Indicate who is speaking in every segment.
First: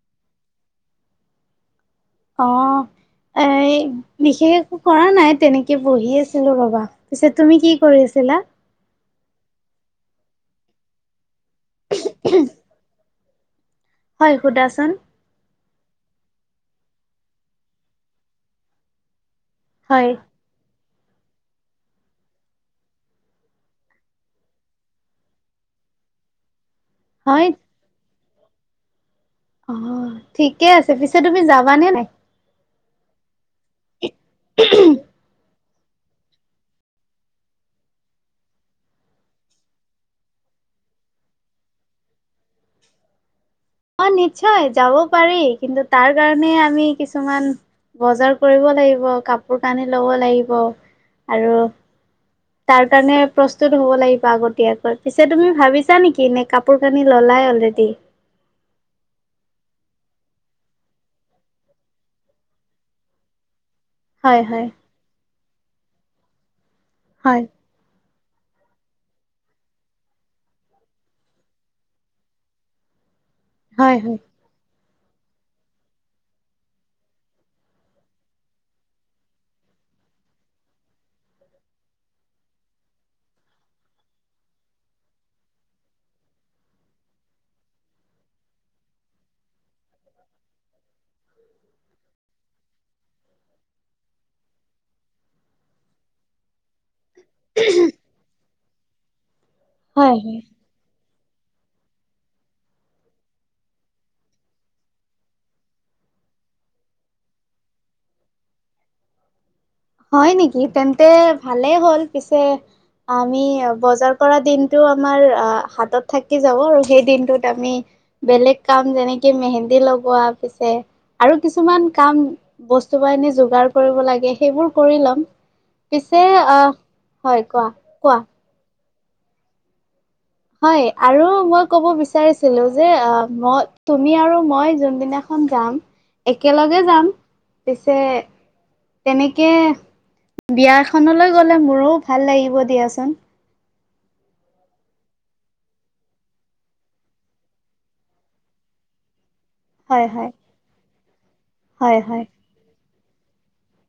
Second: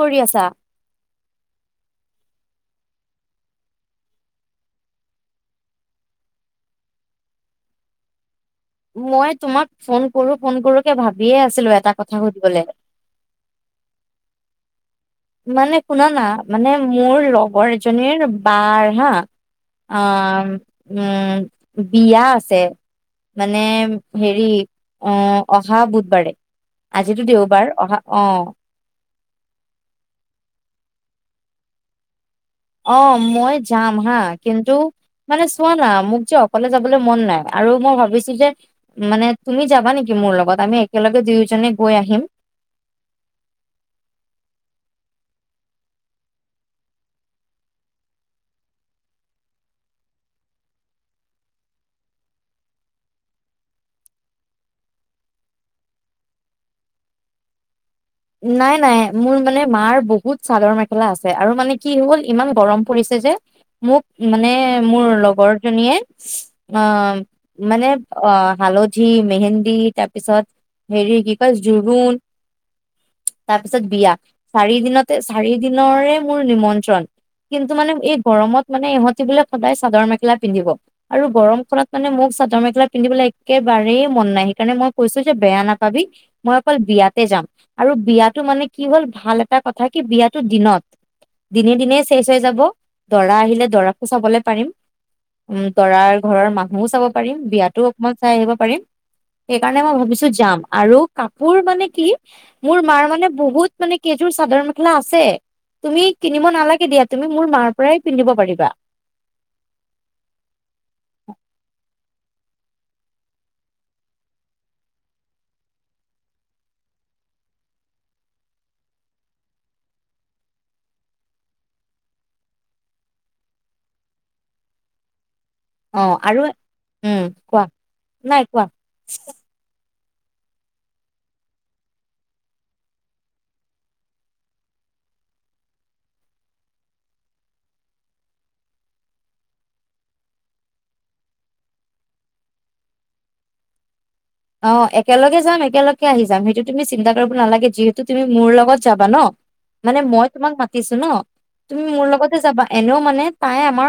Speaker 1: কি কৰি আছা? [inaudible]
Speaker 2: আহ [unintelligible] এই বিশেষ একো কৰা নাই তেনেকে বহি আছিলো ৰবা পিছে তুমি কি কৰিছা [unintelligible] চেলা [unintelligible]
Speaker 1: মই তোমাক ফোন কৰো ফোন কৰো কে ভাবিয়েই আছিলো এটা কথা সুধিবলৈ [unintelligible]
Speaker 2: হয় সোধাচোন [unintelligible]
Speaker 1: মানে শুনা না মানে মোৰ লগৰ এজনীৰ বাৰ হা [unintelligible]
Speaker 2: হয়,
Speaker 1: আহ উম বিয়া আছে [unintelligible] মানে হেৰি অ অহা বুধবাৰে [unintelligible] আজিতো
Speaker 2: হয়।
Speaker 1: দেওবাৰ অহা অ [unintelligible]
Speaker 2: অ ঠিকে আছে পিছে তুমি যাবানে নাই? [unintelligible]
Speaker 1: অ মই যাম হা কিন্তু মানে [unintelligible] চোৱা না মোক যে অকলে যাবলৈ মন নাই আৰু মই ভাবিছো যে মানে তুমি যাবা নেকি মোৰ লগত [unintelligible] আমি একেলগে দুয়োজনে গৈ আহিম।
Speaker 2: অঁ নিশ্চয় যাব পাৰি। কিন্তু তাৰ কাৰণে আমি কিছুমান- বজাৰ কৰিব লাগিব, কাপোৰ টানি লব লাগিব আৰু- তাৰ কাৰণে প্ৰস্তুত হব লাগিব আগতীয়াকৈ পিছে তুমি ভাবিছা নেকি নে কাপোৰ খানি ললাই হ'লে দি।
Speaker 1: নাই নাই মোৰ মানে মাৰ বহুত চাদৰ মেখেলা আছে আৰু মানে কি হ'ল ইমান গৰম পৰিছে। যে মোক
Speaker 2: হয়,
Speaker 1: মানে
Speaker 2: হয়,
Speaker 1: মোৰ লগৰ জনীয়ে অঁ
Speaker 2: হয়,
Speaker 1: মানে- অ হালধি, মেহেন্দি তাৰপিছত হেৰি কি কয় জোৰোণ তাৰপিছত
Speaker 2: হয়,
Speaker 1: বিয়া,
Speaker 2: হয়,
Speaker 1: চাৰি দিনতে চাৰি দিনৰে মোৰ নিমন্ত্ৰণ। কিন্তু মানে এই গৰমত মানে ইহঁতে বোলে সদায় চাদৰ- মেখেলা পিন্ধিব আৰু গৰম খনত মানে মোক চাদৰ -মেখেলা পিন্ধিবলৈ একেবাৰেই মন নাই সেইকাৰণে মই কৈছো যে বেয়া নাপাবি মই অকল বিয়াতে যাম। আৰু বিয়াটো মানে কি হ'ল ভাল এটা কথা কি বিয়াটো দিনত। দিনে দিনে শেষ হৈ যাব, দৰা আহিলে দৰাকো চাবলৈ পাৰিম। উম দৰাৰ ঘৰৰ মাক মো চাব পাৰিম, বিয়াতো অকণমান চাই আহিব পাৰিম সেইকাৰণে মই
Speaker 2: হয়,
Speaker 1: ভাবিছো
Speaker 2: হয়।
Speaker 1: যাম। আৰু কাপোৰ মানে কি মোৰ মাৰ মানে বহুত মানে কেইযোৰ চাদৰ মেখেলা আছে। তুমি কিনিব নালাগে দিয়া তুমি মোৰ মাৰ পৰাই পিন্ধিব পাৰিবা।
Speaker 2: হয় নেকি তেন্তে ভালেই হ'ল পিছে আমি বজাৰ কৰা দিনটো আমাৰ হাতত থাকি যাব আৰু সেই দিনটোত আমি বেলেগ কাম যেনেকে মেহেন্দী লগোৱা পিছে আৰু কিছুমান কাম বস্তু -বাহিনী যোগাৰ কৰিব লাগে সেইবোৰ কৰি লম।
Speaker 1: অ
Speaker 2: পিছে
Speaker 1: আৰু
Speaker 2: আঁহ। হয় কোৱা কোৱা?
Speaker 1: [unintelligible]
Speaker 2: হয় আৰু মই কব বিচাৰিছিলো যে অ মই তুমি আৰু মই যোনদিনা খন যাম একেলগে যাম। পিছে তেনেকে বিয়াখনলৈ গলে মোৰো ভাল লাগিব দিয়াচোন।
Speaker 1: অঁ একেলগে যাম, একেলগে আহি যাম সেইটো তুমি চিন্তা কৰিব নালাগে যিহেতু তুমি মোৰ লগত যাবা ন'। মানে
Speaker 2: হয়
Speaker 1: মই
Speaker 2: হয়
Speaker 1: তোমাক মাতিছো ন? ' তুমি
Speaker 2: হয়
Speaker 1: মোৰ
Speaker 2: হয়
Speaker 1: লগতে যাবা এনেও মানে তাই আমাৰ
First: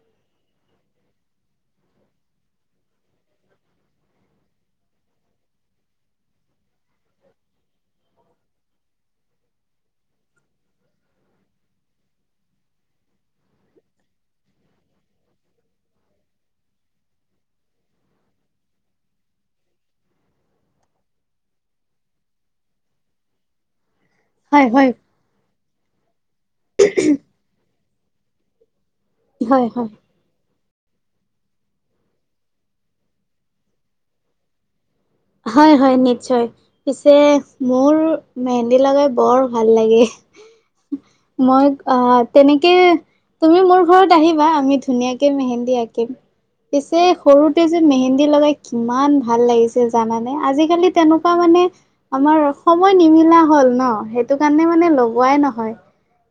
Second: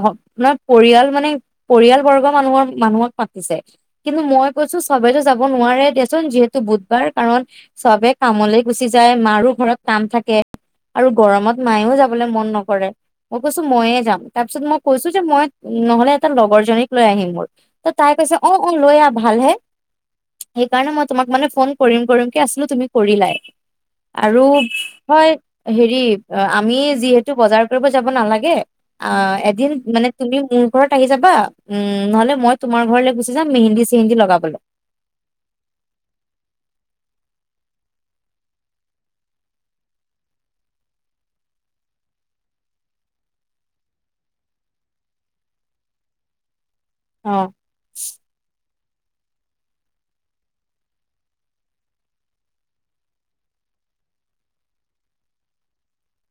Speaker 1: ঘৰখনত পৰিয়াল মানে পৰিয়াল বৰ্গৰ মানুহৰ মানুহক মাতিছে। কিন্তু মই কৈছো চবেইতো যাব নোৱাৰে দেচোন যিহেতু বুধবাৰ কাৰণ চবেই কামলে গুচি যায় মাৰো ঘৰত কাম থাকে। আৰু গৰমত মায়েও যাবলৈ মন নকৰে। মই কৈছো ময়ে যাম তাৰ পিছত মই কৈছো যে মই নহলে এটা লগৰ জনীক লৈ আহিম ব'ল। ত' তাই কৈছে অঁ অঁ লৈ আহ ভালহে। সেইকাৰণে মই তোমাক মানে ফোন কৰিম কৰিম কে আছিলো তুমি কৰিলাই। আৰু হয় হেৰি আমি যিহেতু বজাৰ কৰিব যাব নালাগে। আঁহ
Speaker 2: হয়
Speaker 1: এদিন
Speaker 2: হয়
Speaker 1: মানে তুমি মোৰ- ঘৰত আহি যাবা। উমঁ নহলে মই তোমাৰ ঘৰলৈ গুচি যাম মিহিন্দী-চিহিন্দি লগাবলে।
Speaker 2: হয় হয় নিশ্চয়। পিছে মোৰ মেহেন্দী লগাই বৰ ভাল লাগে।
Speaker 1: [unintelligible]
Speaker 2: মই আঁহ তেনেকে তুমি মোৰ ঘৰত আহিবা, আমি ধুনীয়াকে মেহেন্দী আঁকিম। পিছে
Speaker 1: অ
Speaker 2: সৰুতে যে মেহেন্দী লগাই কিমান ভাল লাগিছি জানা নে আজিকালি তেনেকুৱা মানে আমাৰ সময় নিমিলা হ'ল ন' সেইটো কাৰণে মান নে লগোৱাই নহয়।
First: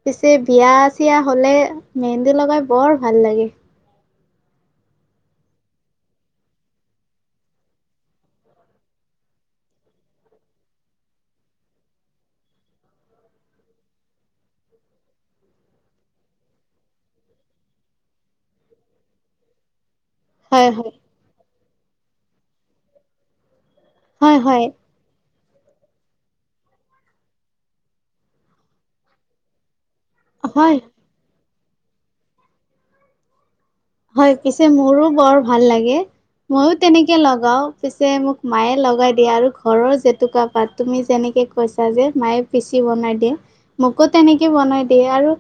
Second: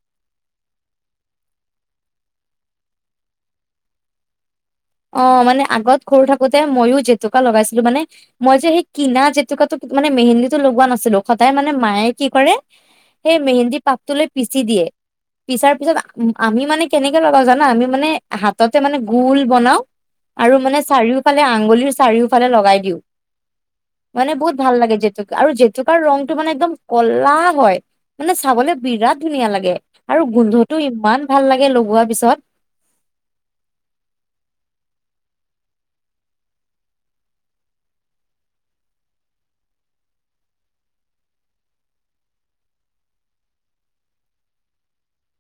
Speaker 2: পিছে বিয়া-চিয়া হ'লে মেহেন্দী লগাই বৰ ভাল লাগে।
Speaker 1: অঁ মানে আগত সৰু থাকোতে মইও জেতুকা লগাইছিলো মানে মই যে সেই কিনা জেতুকাটো মানে মেহেন্দীটো লগোৱা নাছিলো, সদায় মানে মায়ে কি কৰে সেই মেহেন্দী পাতটো লৈ পিচি দিয়ে। পিছাৰ পিছত আমি মানে কেনেকে লগাও জানা আমি মানে হাততে মানে গোল বনাও আৰু
Speaker 2: হয়
Speaker 1: মানে
Speaker 2: হয়
Speaker 1: চাৰিওফালে আঙুলিৰ চাৰিওফালে লগাই দিও, মানে
Speaker 2: হয়
Speaker 1: বহুত
Speaker 2: হয়
Speaker 1: ভাল লাগে জেতু আৰু জেতুকাৰ ৰংটো মানে একদম কলা হয়। মানে চাবলে বিৰাট ধুনীয়া লাগে। আৰু
Speaker 2: হয়
Speaker 1: গোন্ধটো ইমান ভাল লাগে লগোৱাৰ পিছত।
Speaker 2: হয় পিছে মোৰো বৰ ভাল লাগে। মইও তেনেকে লগাও পিছে মোক মায়ে লগাই দিয়ে আৰু ঘৰৰ জেতুকা পাত তুমি যেনে থিক কৈছা যে মায়ে পিচি বনাই দিওঁ মোকো তেনেকে বনাই দিয়ে আৰু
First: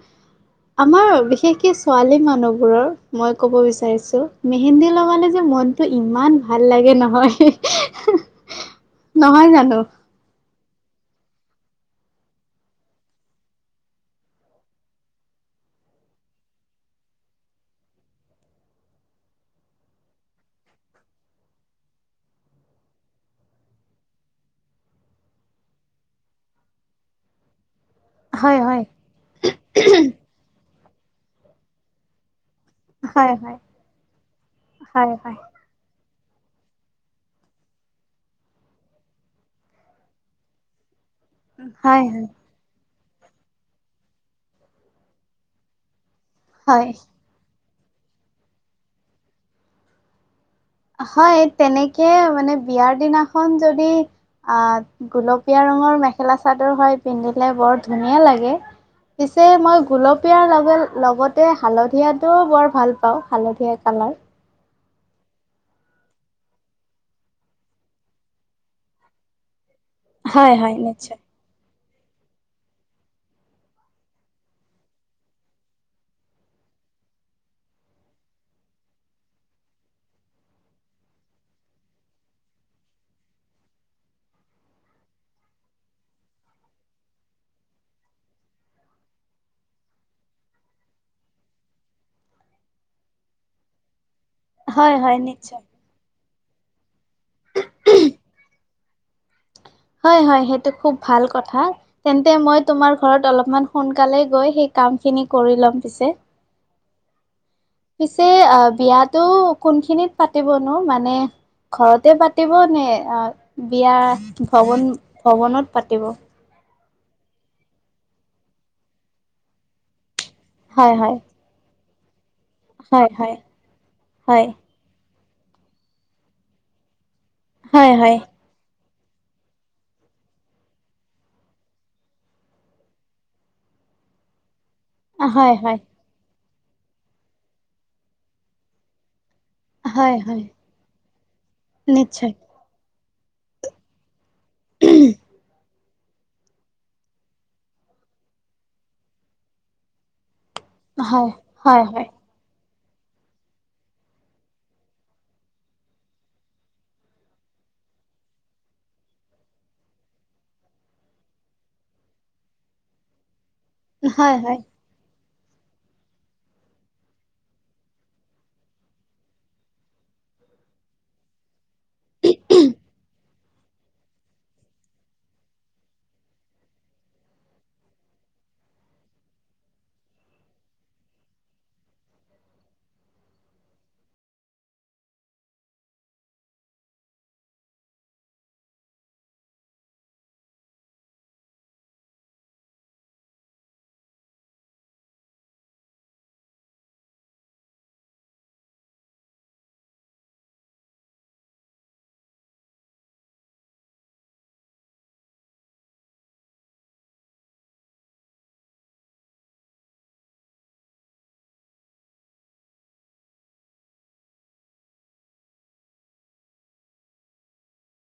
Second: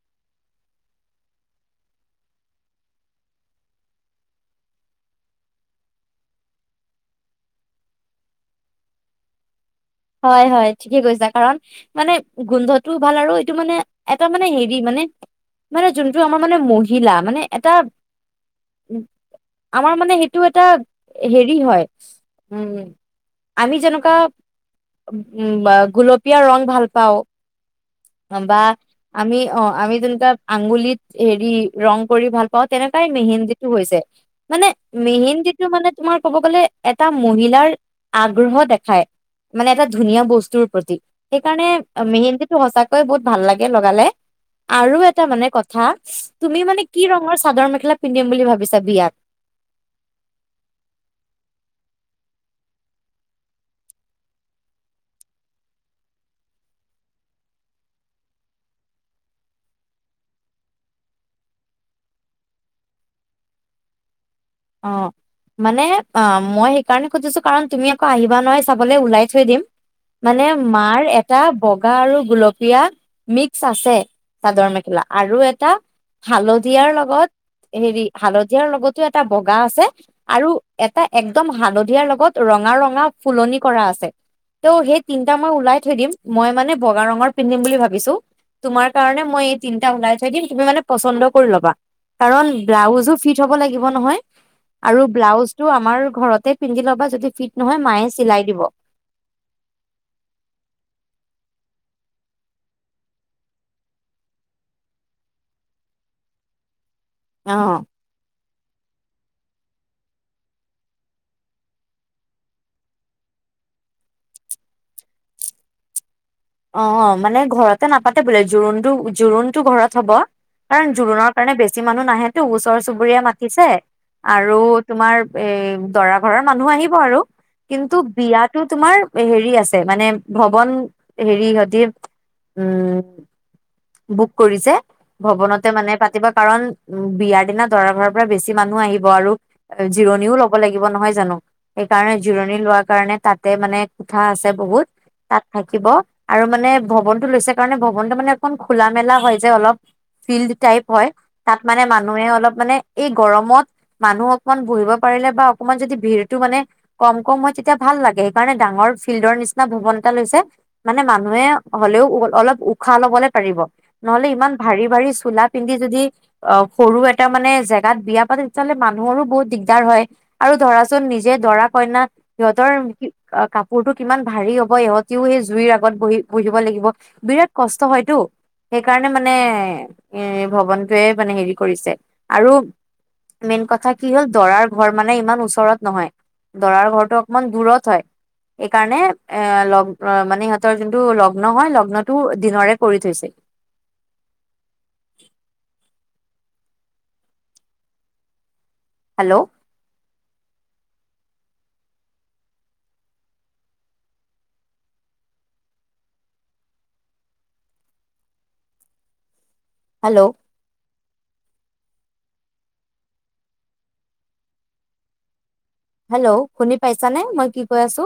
Speaker 2: আমাৰ বিশেষকে ছোৱালী মানুহবোৰৰ। মই ক'ব বিচাৰিছো মেহেন্দী লগালে যে মনটো ইমান ভাল লাগে নহয়।
Speaker 1: [inaudible]
Speaker 2: নহয় মানে।
Speaker 1: হয় হয় ঠিকে কৈছা কাৰণ মানে গোন্ধটোও ভাল আৰু এইটো মানে এটা মানে হেৰি মানে। মানে যোনটো আমাৰ মানে মহিলা মানে এটা উ। আমাৰ মানে সেইটো এটা হেৰি হয় উম আমি যেনেকুৱা উ গুলপীয়া ৰং ভাল পাওঁ। বা আমি অ আমি তেনেকা আঙুলিত হেৰি ৰং কৰি ভাল অ তেনেকাই
Speaker 2: হয় হয়
Speaker 1: মেহেন্দীটো হৈছে মানে
Speaker 2: হয় হয়
Speaker 1: মেহেন্দীটো মানে। তোমাৰ ক'ব গলে এটা মহিলাৰ আগ্ৰহ দেখায়। মানে এটা ধুনীয়া বস্তুৰ প্ৰতি সেইকাৰণে
Speaker 2: হয় হয়
Speaker 1: মেহেন্দন্দীটো সঁচাকে বহুত ভাল লাগে লগালে আৰু এটা মানে কথা তুমি মানে
Speaker 2: হয়
Speaker 1: কি ৰঙৰ চাদৰ মেখেলা কি পিন্ধিম বুলি ভাবিছা বিয়াত।
Speaker 2: হয় তেনেকে মানে বিয়াৰ দিনাখন যদি আহ গুলপীয়া ৰঙৰ মেখেলা চাদৰ হয় পিন্ধিলে বৰ ধুনীয়া লাগে। পিছে মই গুলপিয়া লগে লগতে হালধিয়াতোও বৰ ভাল পাওঁ হালধীয়া ক তাই [unintelligible]
Speaker 1: অ মানে অ মই সেইকাৰণে খুজিছো কাৰণ তুমি আকৌ আহিবা নহয় চাবলৈ ওলাই থৈ দিম। মানে
Speaker 2: হয় হয়
Speaker 1: মাৰ
Speaker 2: নিশ্চয়
Speaker 1: এটা বেগ বগা আৰু গুলপীয়া মিক্স আছে চাদৰ মেখেলা আৰু এটা হালধিয়াৰ লগত হেৰি হালধিয়াৰ লগতো। এটা বগা আছে আৰু এটা একদম হালধিয়াৰ লগত ৰঙা ৰঙৰ ফুলনি কৰা আছে। ত' সেই তিনটা মই ওলাই থৈ দিম মই মানে বগা ৰঙৰ পিন্ধিম বুলি ভাবিছো। তোমাৰ কাৰণে মই এই তিটা ওলাই থৈ দিম তুমি মানে পচন্দ কৰি ল'বা। কাৰণ ব্লাউজো ফিট হ'ব লাগিব নহয়
Speaker 2: হয়
Speaker 1: আৰু
Speaker 2: হয় নিশ্চয়।
Speaker 1: ব্লাউজটো আমাৰ ঘৰত তাতে পিন্ধি লবা যদি ফিট নহয় মায়ে চিলাই দিব
Speaker 2: হয় হয় সেইটো খুব ভাল কথা তেন্তে মই তোমাৰ ঘৰত অলপমান সোনকালে গৈ কাম খিনি কৰি ল'ম পিছে
Speaker 1: [inaudible] অ
Speaker 2: পিছে আহ বিয়াতো। কোনখিনিত পাতিবনো মানে ঘৰতে পাতিব নে অ বিয়া ভৱন ভৱনত পাতিব।
Speaker 1: অ মানে ঘৰতে নাপাতে বোলে জোৰোণটো জোৰোণটো ঘৰত হব। কাৰণ
Speaker 2: হয় হয়
Speaker 1: জোৰোণৰ কাৰণে বেছি মানুহ নাহেতো ওচৰ
Speaker 2: হয়
Speaker 1: চুবুৰীয়া
Speaker 2: হয়
Speaker 1: মাতিছে
Speaker 2: হয়
Speaker 1: আৰু তোমাৰ। এ দৰা ঘৰৰ মানুহ আহিব আৰু
Speaker 2: হয়
Speaker 1: কিন্তু
Speaker 2: হয়
Speaker 1: বিয়াতো তোমাৰ। হেৰি আছে মানে ভৱন হেৰি সতি উম বুক কৰিছে
Speaker 2: হয়
Speaker 1: ভৱনতে
Speaker 2: হয়
Speaker 1: মানে পাতিব। কাৰণ উ বিয়াৰ দিনা দৰা ঘৰৰ পৰা বেছি মানুহ আহিব আৰু
Speaker 2: হয়
Speaker 1: জিৰণিও
Speaker 2: হয়
Speaker 1: লব লাগিব নহয় জানো সেইকাৰণে
Speaker 2: নিশ্চয়
Speaker 1: জিৰণি লোৱাৰ কাৰণে তাতে মানে কোঠা আছে বহুত তাত থাকিব আৰু মানে ভৱনটো লৈছে কাৰণে ভৱনটো মানে সেইখন খোলা মেলা হয় যে অলপ ফিল্ড টাইপ হয় তাত
Speaker 2: হয়
Speaker 1: মানে
Speaker 2: হয়
Speaker 1: মানুহে অলপ মানে এই গৰমত মানুহ অকমান বহিব পাৰিলে বা অকণমান যদি ভিৰতটো মানে কম কম হয় তেতিয়া ভাল। লাগে সেইকাৰণে ডাঙৰ ফিল্ডৰ নিচিনা ভৱন এটা লৈছে মানে মানুহে হ'লেও অলপ উশাহ ল'বলে পাৰিব নহলে
Speaker 2: হয়
Speaker 1: ইমান
Speaker 2: হয়
Speaker 1: ভাৰী ভাৰী চোলা পিন্ধি যদি অ সৰু এটা মানে জেগাত বিয়া পাতি তেতিয়াহ'লে মানুহৰো বহুত দিগদাৰ হয়। আৰু ধৰাচোন নিজে দৰা কইনা সিহঁতৰ কাপোৰটো কিমান ভাৰী হ'ব সিহঁতিও সেই জুইৰ আগত বহি বহিব লাগিব বিৰাট কষ্ট হয়তো। সেইকাৰণে মানে এ ভৱনটোৱে মানে হেৰি কৰিছে আৰু মেইন কথা কি হ'ল দৰাৰ ঘৰ মানে ইমান ওচৰত নহয়। দৰাৰ ঘৰটো অকমান দূৰত হয়। এইকাৰণে এ লগ মানে সিহঁতৰ যোনটো লগ্ন হয় লগ্নটো দিনৰে কৰি থৈছে। [inaudible] হেল্ল' হেল্ল' হেল্ল' শুনি পাইছানে মই কি কৈ আছো?